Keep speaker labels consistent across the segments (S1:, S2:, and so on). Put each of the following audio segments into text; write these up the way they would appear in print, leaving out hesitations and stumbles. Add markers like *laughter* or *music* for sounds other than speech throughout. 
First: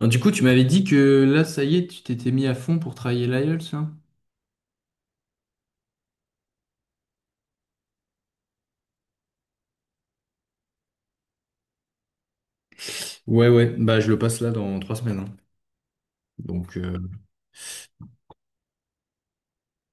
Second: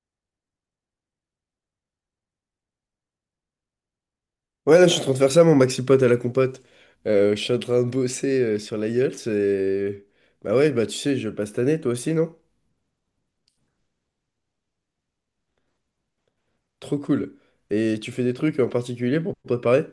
S1: Alors, du coup, tu m'avais dit que là, ça y est, tu t'étais mis à fond pour travailler l'IELTS, là?
S2: Ouais, là, je suis en train de faire ça, mon maxi pote à la compote. Je suis en train de bosser sur l'IELTS et... Bah ouais, bah tu sais, je le passe cette année, toi aussi, non?
S1: Ouais, ouais, bah je le passe là dans 3 semaines, hein. Donc
S2: Trop cool. Et tu fais des trucs en particulier pour te préparer?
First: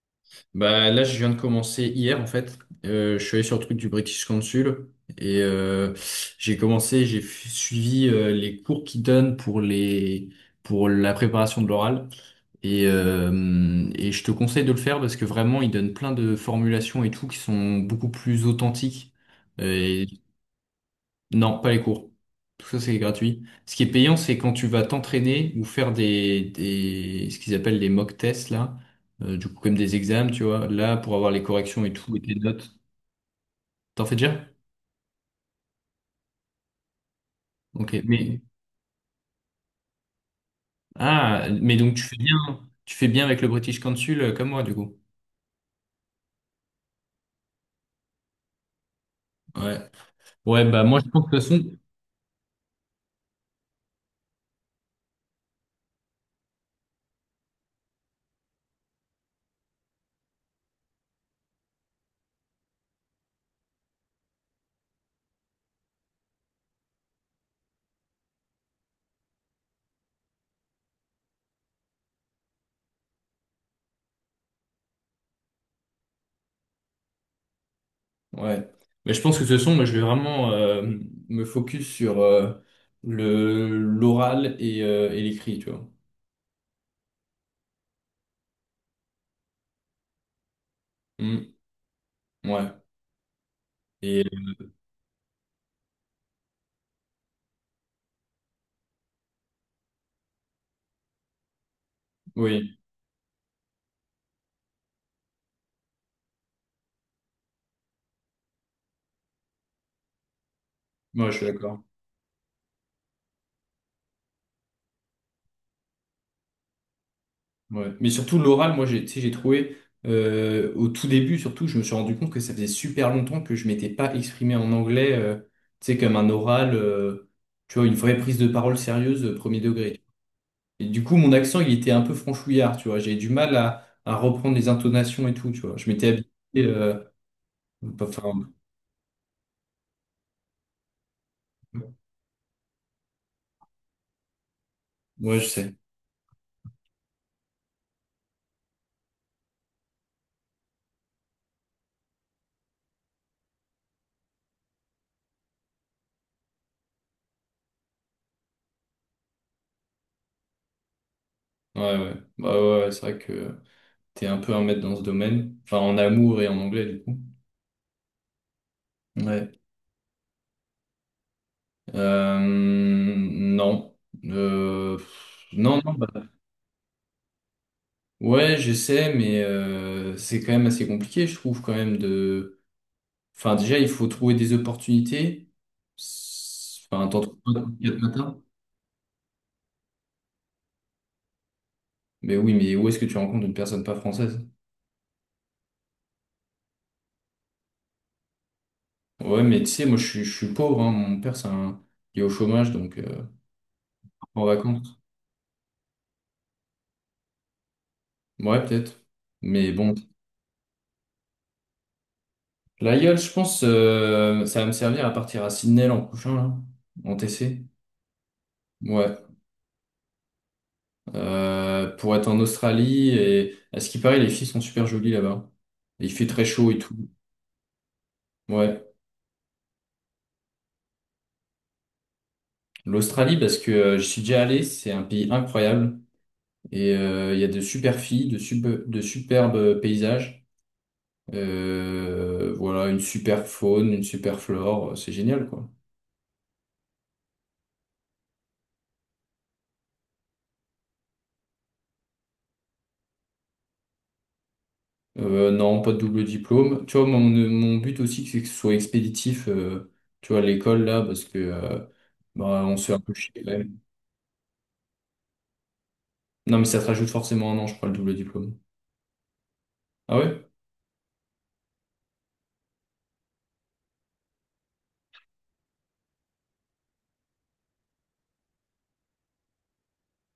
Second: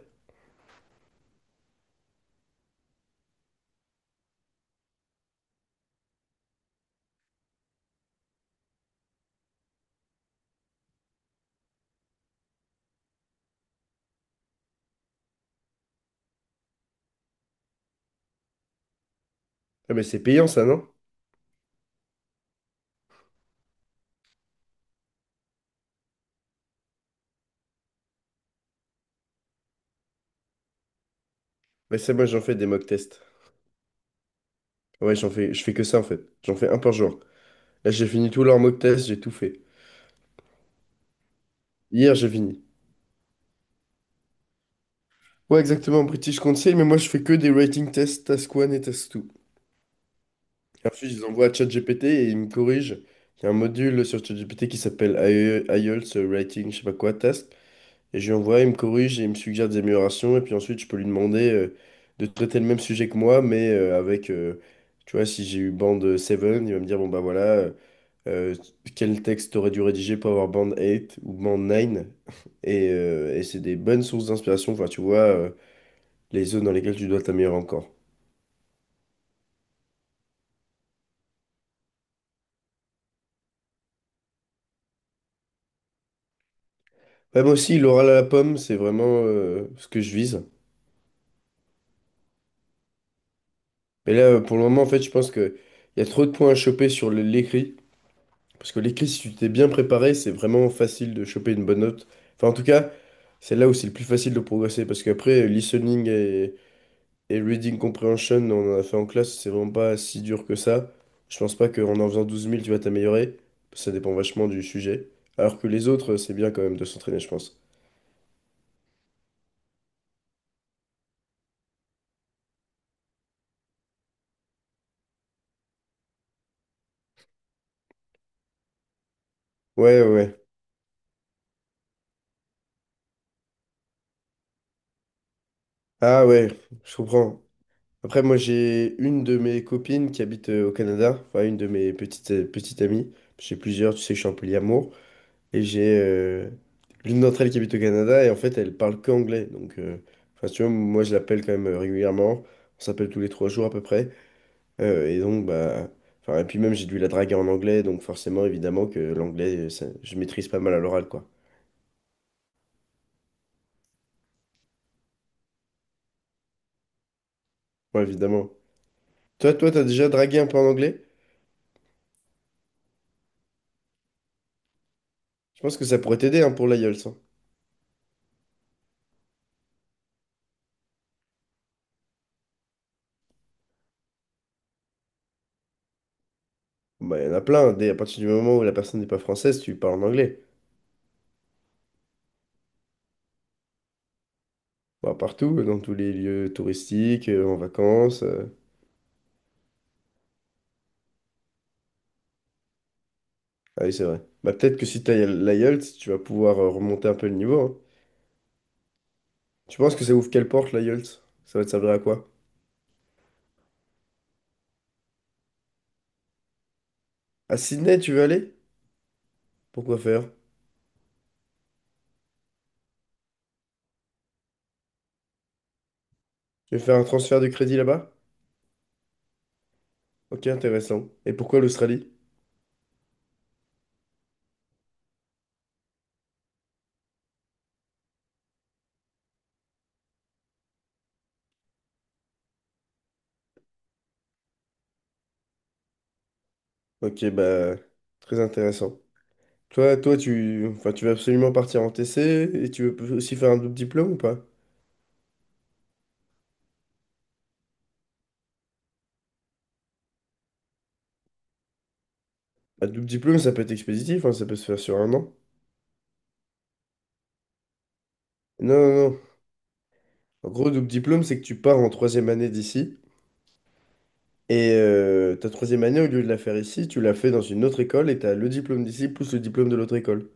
S1: bah là je viens de commencer hier en fait. Je suis allé sur le truc du British Council et j'ai suivi les cours qu'ils donnent pour les pour la préparation de l'oral. Et je te conseille de le faire parce que vraiment ils donnent plein de formulations et tout qui sont beaucoup plus authentiques.
S2: Ah, mais c'est payant, ça, non?
S1: Non, pas les cours. Tout ça, c'est gratuit. Ce qui est payant, c'est quand tu vas t'entraîner ou faire ce qu'ils appellent les mock tests, là. Du coup, comme des examens, tu vois. Là, pour avoir les corrections et
S2: Mais ça,
S1: tout, et
S2: moi,
S1: tes
S2: j'en fais des
S1: notes.
S2: mock tests.
S1: T'en fais déjà?
S2: Ouais, j'en fais... je fais que ça, en fait. J'en fais un par jour. Là,
S1: Ok.
S2: j'ai fini
S1: Mais,
S2: tous leurs mock tests, j'ai tout fait.
S1: ah, mais donc
S2: Hier, j'ai fini.
S1: tu fais bien avec le British Council, comme moi, du coup.
S2: Ouais, exactement, British Council, mais moi, je fais que des writing tests, task 1 et task 2.
S1: Ouais. Ouais, bah,
S2: Et
S1: moi, je
S2: ensuite, je les
S1: pense que
S2: envoie à
S1: ce son,
S2: ChatGPT et il me corrige. Il y a un module sur ChatGPT qui s'appelle IELTS Writing, je sais pas quoi, test. Et je lui envoie, il me corrige et il me suggère des améliorations. Et puis ensuite, je peux lui demander de traiter le même sujet que moi, mais avec, tu vois, si j'ai eu bande 7, il va me dire, bon bah voilà, euh, quel texte t'aurais dû rédiger pour avoir bande 8 ou bande 9? Et c'est des bonnes sources d'inspiration. Enfin, tu vois, les zones dans lesquelles tu dois t'améliorer encore.
S1: ouais. Mais je pense que ce son, moi, je vais vraiment, me focus sur, l'oral et l'écrit, tu vois.
S2: Ouais, moi aussi, l'oral à la pomme, c'est vraiment ce que je vise.
S1: Hmm, ouais.
S2: Mais
S1: Et,
S2: là, pour le moment, en fait, je pense que il y a trop de points à choper sur l'écrit. Parce que l'écrit, si tu t'es bien préparé, c'est vraiment facile de choper une bonne note. Enfin, en tout
S1: oui.
S2: cas, c'est là où c'est le plus facile de progresser. Parce qu'après, listening et reading comprehension, on en a fait en classe, c'est vraiment pas si dur que ça.
S1: Ouais, je
S2: Je
S1: suis
S2: pense pas
S1: d'accord.
S2: qu'en en faisant douze 000, tu vas t'améliorer. Ça dépend vachement du sujet. Alors que les autres, c'est bien quand même de s'entraîner, je pense.
S1: Ouais. Mais surtout, l'oral, moi, tu sais, j'ai trouvé, au tout début, surtout, je me suis rendu compte que ça faisait super longtemps que je m'étais pas exprimé en anglais, tu sais, comme un oral, tu vois, une vraie prise de parole sérieuse, premier
S2: Ouais,
S1: degré.
S2: ouais, ouais.
S1: Et du coup, mon accent, il était un peu franchouillard, tu vois. J'ai du mal à reprendre les intonations et tout, tu vois. Je m'étais
S2: Ah
S1: habitué,
S2: ouais, je
S1: euh,
S2: comprends. Après,
S1: enfin,
S2: moi, j'ai une de mes copines qui habite au Canada, enfin, une de mes petites amies. J'ai plusieurs, tu sais que je suis un polyamour.
S1: ouais, je
S2: Et
S1: sais.
S2: j'ai l'une d'entre elles qui habite au Canada, et en fait, elle parle qu'anglais. Donc, enfin, si tu vois, moi, je l'appelle quand même régulièrement. On s'appelle tous les 3 jours à peu près. Et donc, bah, enfin, et puis même, j'ai dû la draguer en anglais, donc forcément, évidemment, que l'anglais, je maîtrise pas mal à l'oral, quoi.
S1: Ouais, ouais. Bah, ouais, ouais, c'est vrai que t'es un peu un maître dans ce domaine. Enfin, en amour et en anglais, du coup.
S2: Ouais, évidemment.
S1: Ouais.
S2: Toi, toi, t'as déjà dragué un peu en anglais?
S1: Non. Euh,
S2: Je pense
S1: non,
S2: que
S1: non,
S2: ça
S1: bah,
S2: pourrait t'aider, hein, pour l'aïeul.
S1: ouais, j'essaie, mais c'est quand même assez compliqué, je trouve, quand même, de... Enfin, déjà, il faut trouver des opportunités. S- Enfin,
S2: Bah,
S1: t'en
S2: il y en
S1: trouves
S2: a
S1: pas
S2: plein.
S1: tous
S2: Dès
S1: les
S2: à
S1: quatre
S2: partir du
S1: matins.
S2: moment où la personne n'est pas française, tu parles en anglais.
S1: Mais oui, mais où est-ce que tu rencontres une personne pas française?
S2: Bah, partout, dans tous les lieux touristiques, en vacances.
S1: Ouais, mais tu sais, moi, je suis pauvre, hein. Mon père, c'est un... il est au chômage,
S2: Ah oui, c'est vrai.
S1: en
S2: Bah, peut-être que
S1: vacances.
S2: si t'as l'IELTS, tu vas pouvoir remonter un peu le niveau, hein.
S1: Ouais, peut-être. Mais
S2: Tu
S1: bon,
S2: penses que ça ouvre quelle porte, l'IELTS? Ça va te servir à quoi?
S1: la gueule, je pense, ça va me servir à partir à Sydney l'an prochain, là, en
S2: À
S1: TC.
S2: Sydney, tu veux aller?
S1: Ouais.
S2: Pourquoi faire?
S1: Pour être en Australie. Et à ce qui paraît, les filles sont super jolies là-bas. Et il fait très chaud
S2: Tu
S1: et
S2: veux
S1: tout.
S2: faire un transfert de crédit là-bas?
S1: Ouais.
S2: Ok, intéressant. Et pourquoi l'Australie?
S1: L'Australie, parce que je suis déjà allé, c'est un pays incroyable. Et il y a de super filles, de superbes paysages. Voilà, une super faune, une super flore, c'est génial, quoi.
S2: Ok, bah, très intéressant. Toi, toi, tu, enfin, tu veux absolument partir en TC et tu veux aussi faire un double diplôme ou pas?
S1: Non, pas de double diplôme. Tu vois, mon but aussi, c'est que ce soit expéditif, tu vois, à l'école, là, parce que bah, on se
S2: Un
S1: fait un
S2: double
S1: peu chier
S2: diplôme,
S1: quand
S2: ça peut être
S1: même.
S2: expéditif, hein, ça peut se faire sur un an.
S1: Non, mais ça te rajoute forcément un an, je crois, le double diplôme.
S2: Non, non, non.
S1: Ah ouais?
S2: En gros, double diplôme, c'est que tu pars en troisième année d'ici. Et ta troisième année, au lieu de la faire ici, tu la fais dans une autre école et t'as le diplôme d'ici plus le diplôme de l'autre école.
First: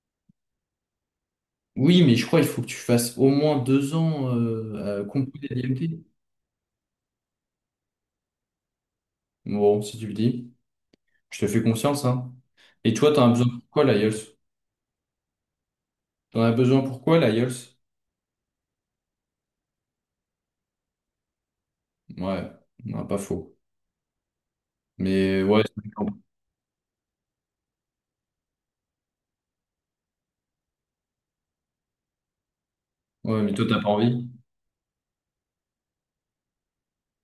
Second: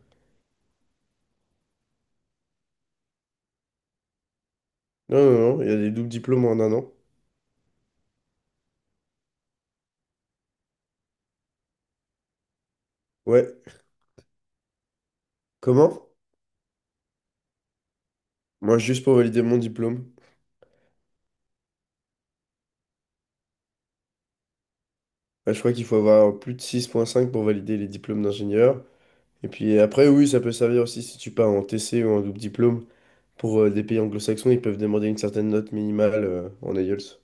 S1: Oui, mais je crois qu'il faut que tu fasses au moins 2 ans à
S2: Non,
S1: compo des
S2: non, non, il y a des
S1: DMT.
S2: doubles diplômes en un an.
S1: Bon, si tu le dis, je te fais confiance, hein. Et toi, t'en as
S2: Ouais.
S1: besoin pour quoi, l'IELTS?
S2: Comment?
S1: T'en as besoin pour quoi, l'IELTS?
S2: Moi, juste pour valider mon diplôme.
S1: Ouais, non, pas faux. Mais
S2: Bah, je
S1: ouais,
S2: crois qu'il faut avoir plus de 6,5 pour valider les diplômes d'ingénieur. Et puis après, oui, ça peut servir aussi si tu pars en TC ou en double diplôme.
S1: ouais, mais
S2: Pour
S1: toi, t'as
S2: des
S1: pas
S2: pays
S1: envie.
S2: anglo-saxons, ils peuvent demander une certaine note minimale en IELTS.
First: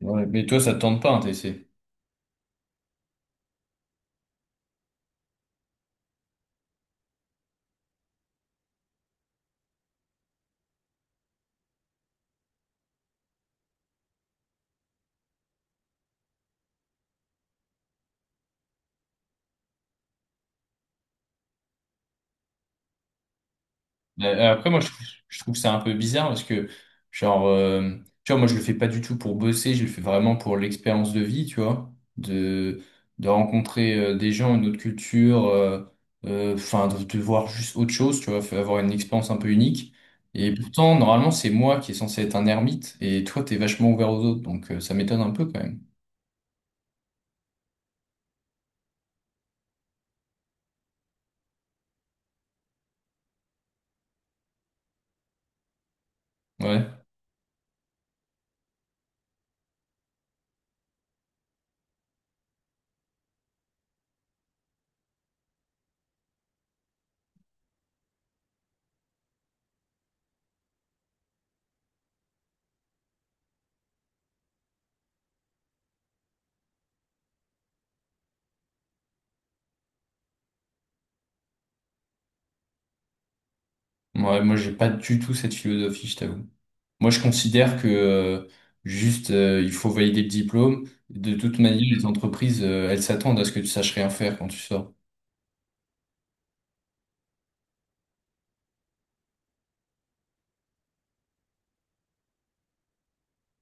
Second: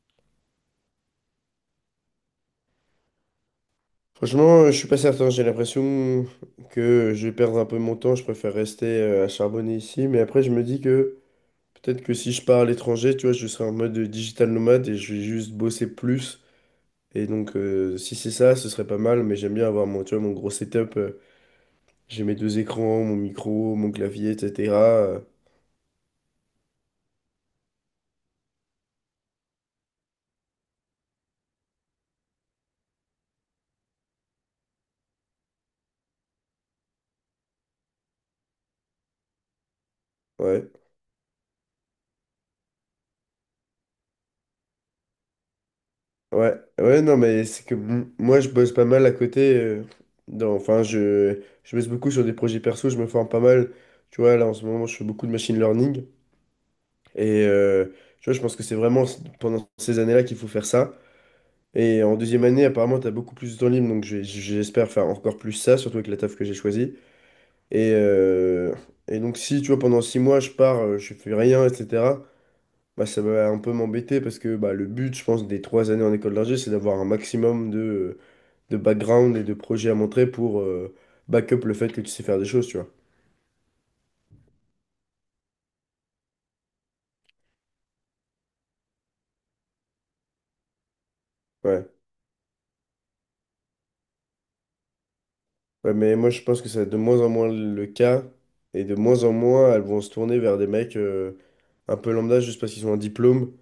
S1: Ouais, mais toi, ça te tente pas un TC.
S2: Franchement, je suis pas certain. J'ai l'impression que je vais perdre un peu mon temps. Je préfère rester à charbonner ici. Mais après, je me dis que peut-être que si je pars à l'étranger, tu vois, je serai en mode digital nomade et je vais juste bosser plus. Et donc, si c'est ça, ce serait pas mal. Mais j'aime bien avoir mon, tu vois, mon gros setup. J'ai mes deux écrans, mon micro, mon clavier,
S1: Après,
S2: etc.
S1: moi, je trouve ça un peu bizarre parce que, genre, tu vois, moi, je le fais pas du tout pour bosser, je le fais vraiment pour l'expérience de vie, tu vois, de rencontrer des gens, une autre culture, de voir juste autre chose, tu vois, faut avoir une expérience un peu unique. Et
S2: Ouais.
S1: pourtant, normalement, c'est moi qui est censé être un ermite et toi, t'es vachement ouvert aux autres, donc ça m'étonne un peu quand même.
S2: Ouais, ouais, non, mais c'est que moi, je bosse pas mal à côté. Dans, enfin, je bosse beaucoup sur des projets perso, je me forme pas mal. Tu vois, là, en ce moment, je fais beaucoup de machine learning.
S1: Ouais,
S2: Et tu vois, je pense que c'est vraiment pendant ces années-là qu'il faut faire ça. Et en deuxième année, apparemment, tu as beaucoup plus de temps libre. Donc, j'espère faire encore plus ça, surtout avec la taf que j'ai choisie. Et, euh, et donc, si, tu vois, pendant 6 mois, je pars, je fais rien, etc. Bah, ça va un peu m'embêter parce que bah, le but, je pense, des 3 années en école d'ingé, c'est d'avoir un maximum de background et de projet à montrer pour back-up le fait que tu sais faire des choses, tu vois.
S1: ouais, moi, j'ai pas du tout cette philosophie, je t'avoue. Moi, je considère que il faut valider le diplôme. De toute manière,
S2: Ouais.
S1: les entreprises, elles s'attendent à ce que tu saches rien faire quand tu sors.
S2: Ouais, mais moi je pense que c'est de moins en moins le cas et de moins en moins elles vont se tourner vers des mecs un peu lambda juste parce qu'ils ont un diplôme.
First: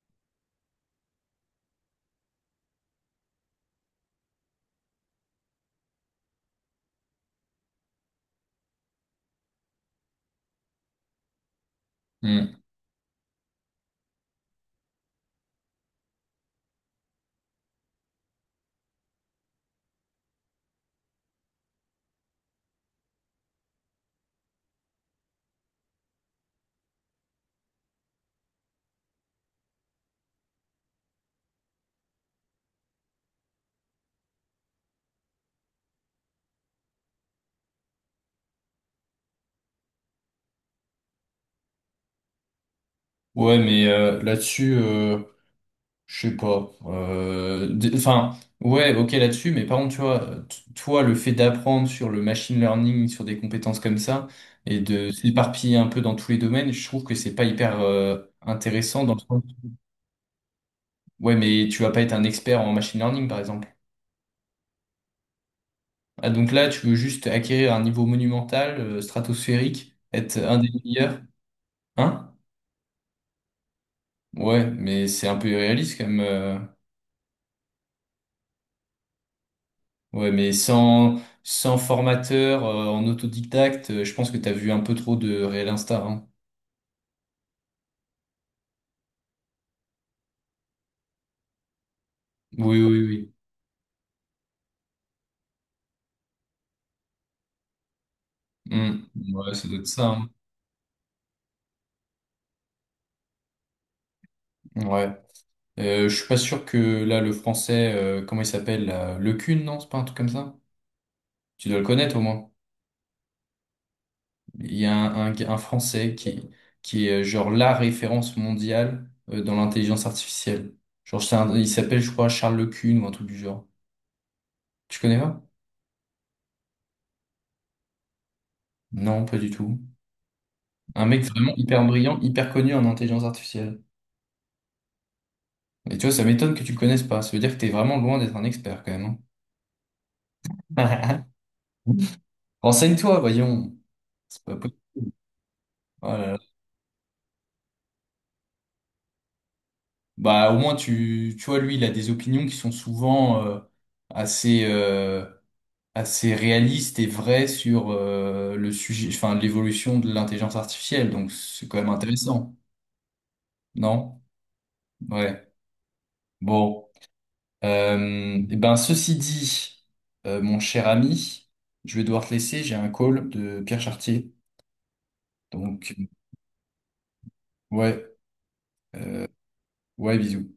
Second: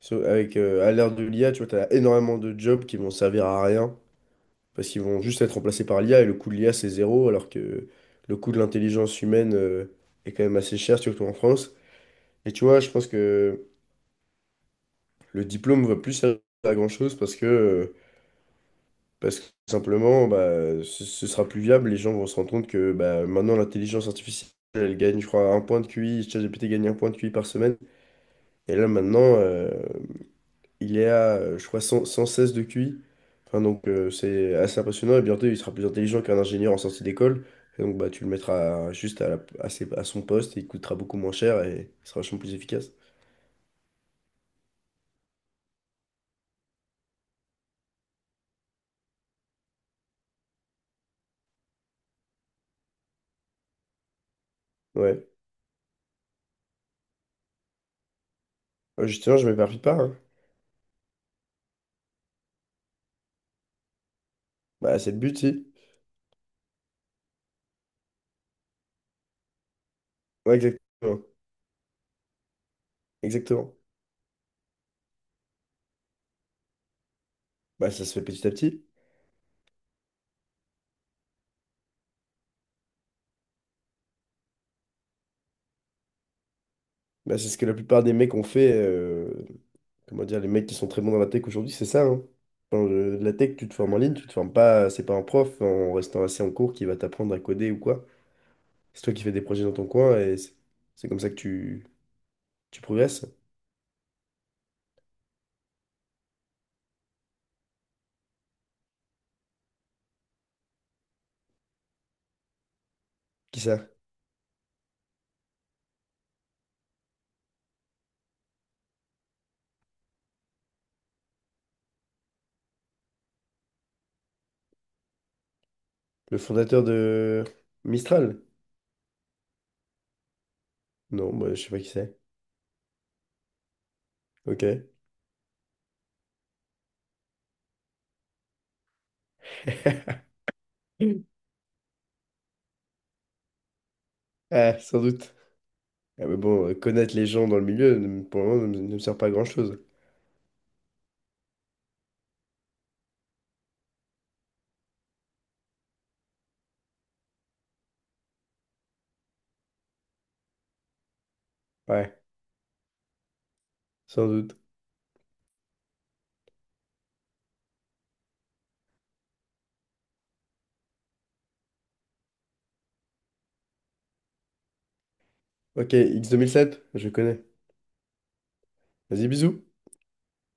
S2: Avec, à l'ère de l'IA, tu vois, t'as énormément de jobs qui vont servir à rien parce qu'ils vont juste être remplacés par l'IA et le coût de l'IA c'est zéro alors que le coût de l'intelligence humaine est quand même assez cher, surtout en France. Et
S1: Hmm.
S2: tu vois, je pense que le diplôme va plus servir à grand-chose parce que tout simplement, bah, ce sera plus viable. Les gens vont se rendre compte que bah, maintenant, l'intelligence artificielle, elle gagne, je crois, un point de QI. ChatGPT gagne un point de QI par semaine. Et là, maintenant, il est à, je crois, cent seize de QI. Enfin, donc, c'est assez impressionnant. Et bientôt, il sera plus intelligent qu'un ingénieur en sortie d'école. Et donc, bah, tu le mettras juste à, la- à, ses- à son poste. Et il coûtera beaucoup moins cher et il sera vachement plus efficace.
S1: Ouais, mais là-dessus, je sais pas. Enfin, ouais, ok là-dessus, mais par contre, tu vois, toi, le fait d'apprendre sur le machine learning, sur des compétences comme ça, et de
S2: Ouais.
S1: s'éparpiller un peu dans tous les domaines, je trouve que c'est pas hyper intéressant dans le
S2: Justement,
S1: sens.
S2: je m'éparpille pas, hein.
S1: Ouais, mais tu vas pas être un expert en machine learning, par exemple.
S2: Bah, c'est le but, si.
S1: Ah, donc là, tu veux juste acquérir un niveau monumental, stratosphérique, être
S2: Ouais,
S1: un des meilleurs.
S2: exactement.
S1: Hein?
S2: Exactement.
S1: Ouais, mais c'est un peu irréaliste quand même,
S2: Bah, ça se fait petit à petit.
S1: Ouais, mais sans formateur, en autodidacte, je pense que t'as vu un peu trop de Real Insta, hein.
S2: Bah, c'est ce que la plupart des mecs ont fait. Comment dire, les mecs qui sont très bons dans la tech aujourd'hui, c'est ça, hein.
S1: Oui,
S2: Enfin,
S1: oui,
S2: la
S1: oui.
S2: tech, tu te formes en ligne, tu te formes pas, c'est pas un prof en restant assis en cours qui va t'apprendre à coder ou quoi.
S1: Hmm.
S2: C'est toi qui fais des
S1: Ouais,
S2: projets
S1: ça
S2: dans
S1: doit être
S2: ton
S1: ça,
S2: coin
S1: hein.
S2: et c'est comme ça que tu progresses.
S1: Ouais. Je suis pas sûr que là, le français, comment il s'appelle, là, Le Cun, non? C'est pas un truc comme ça? Tu dois le connaître au moins.
S2: Qui ça?
S1: Il y a un Français qui est genre la référence mondiale dans l'intelligence artificielle. Genre, il s'appelle, je crois, Charles Lecune ou un truc du genre. Tu connais pas?
S2: Le fondateur de Mistral?
S1: Non, pas du tout. Un mec
S2: Non,
S1: vraiment
S2: bah, je sais pas
S1: hyper
S2: qui
S1: brillant,
S2: c'est.
S1: hyper connu en intelligence artificielle.
S2: Ok.
S1: Et tu vois, ça m'étonne que tu le connaisses pas. Ça veut dire que t'es vraiment loin d'être un expert quand même,
S2: *laughs*
S1: hein. *laughs* Renseigne-toi, voyons. C'est pas
S2: Ah, sans
S1: possible.
S2: doute.
S1: Oh
S2: Ah,
S1: là
S2: mais
S1: là.
S2: bon, connaître les gens dans le milieu, pour le moment, ne me sert pas à grand-chose.
S1: Bah, au moins, tu vois, lui, il a des opinions qui sont souvent assez, assez réaliste et vrai sur le sujet, enfin l'évolution de l'intelligence artificielle. Donc c'est quand même
S2: Ouais,
S1: intéressant, non?
S2: sans doute.
S1: Ouais. Bon, eh ben ceci dit, mon cher ami, je vais devoir te laisser. J'ai un call de Pierre Chartier.
S2: Ok,
S1: Donc
S2: X2007 je connais.
S1: ouais,
S2: Vas-y, bisous.
S1: ouais, bisous.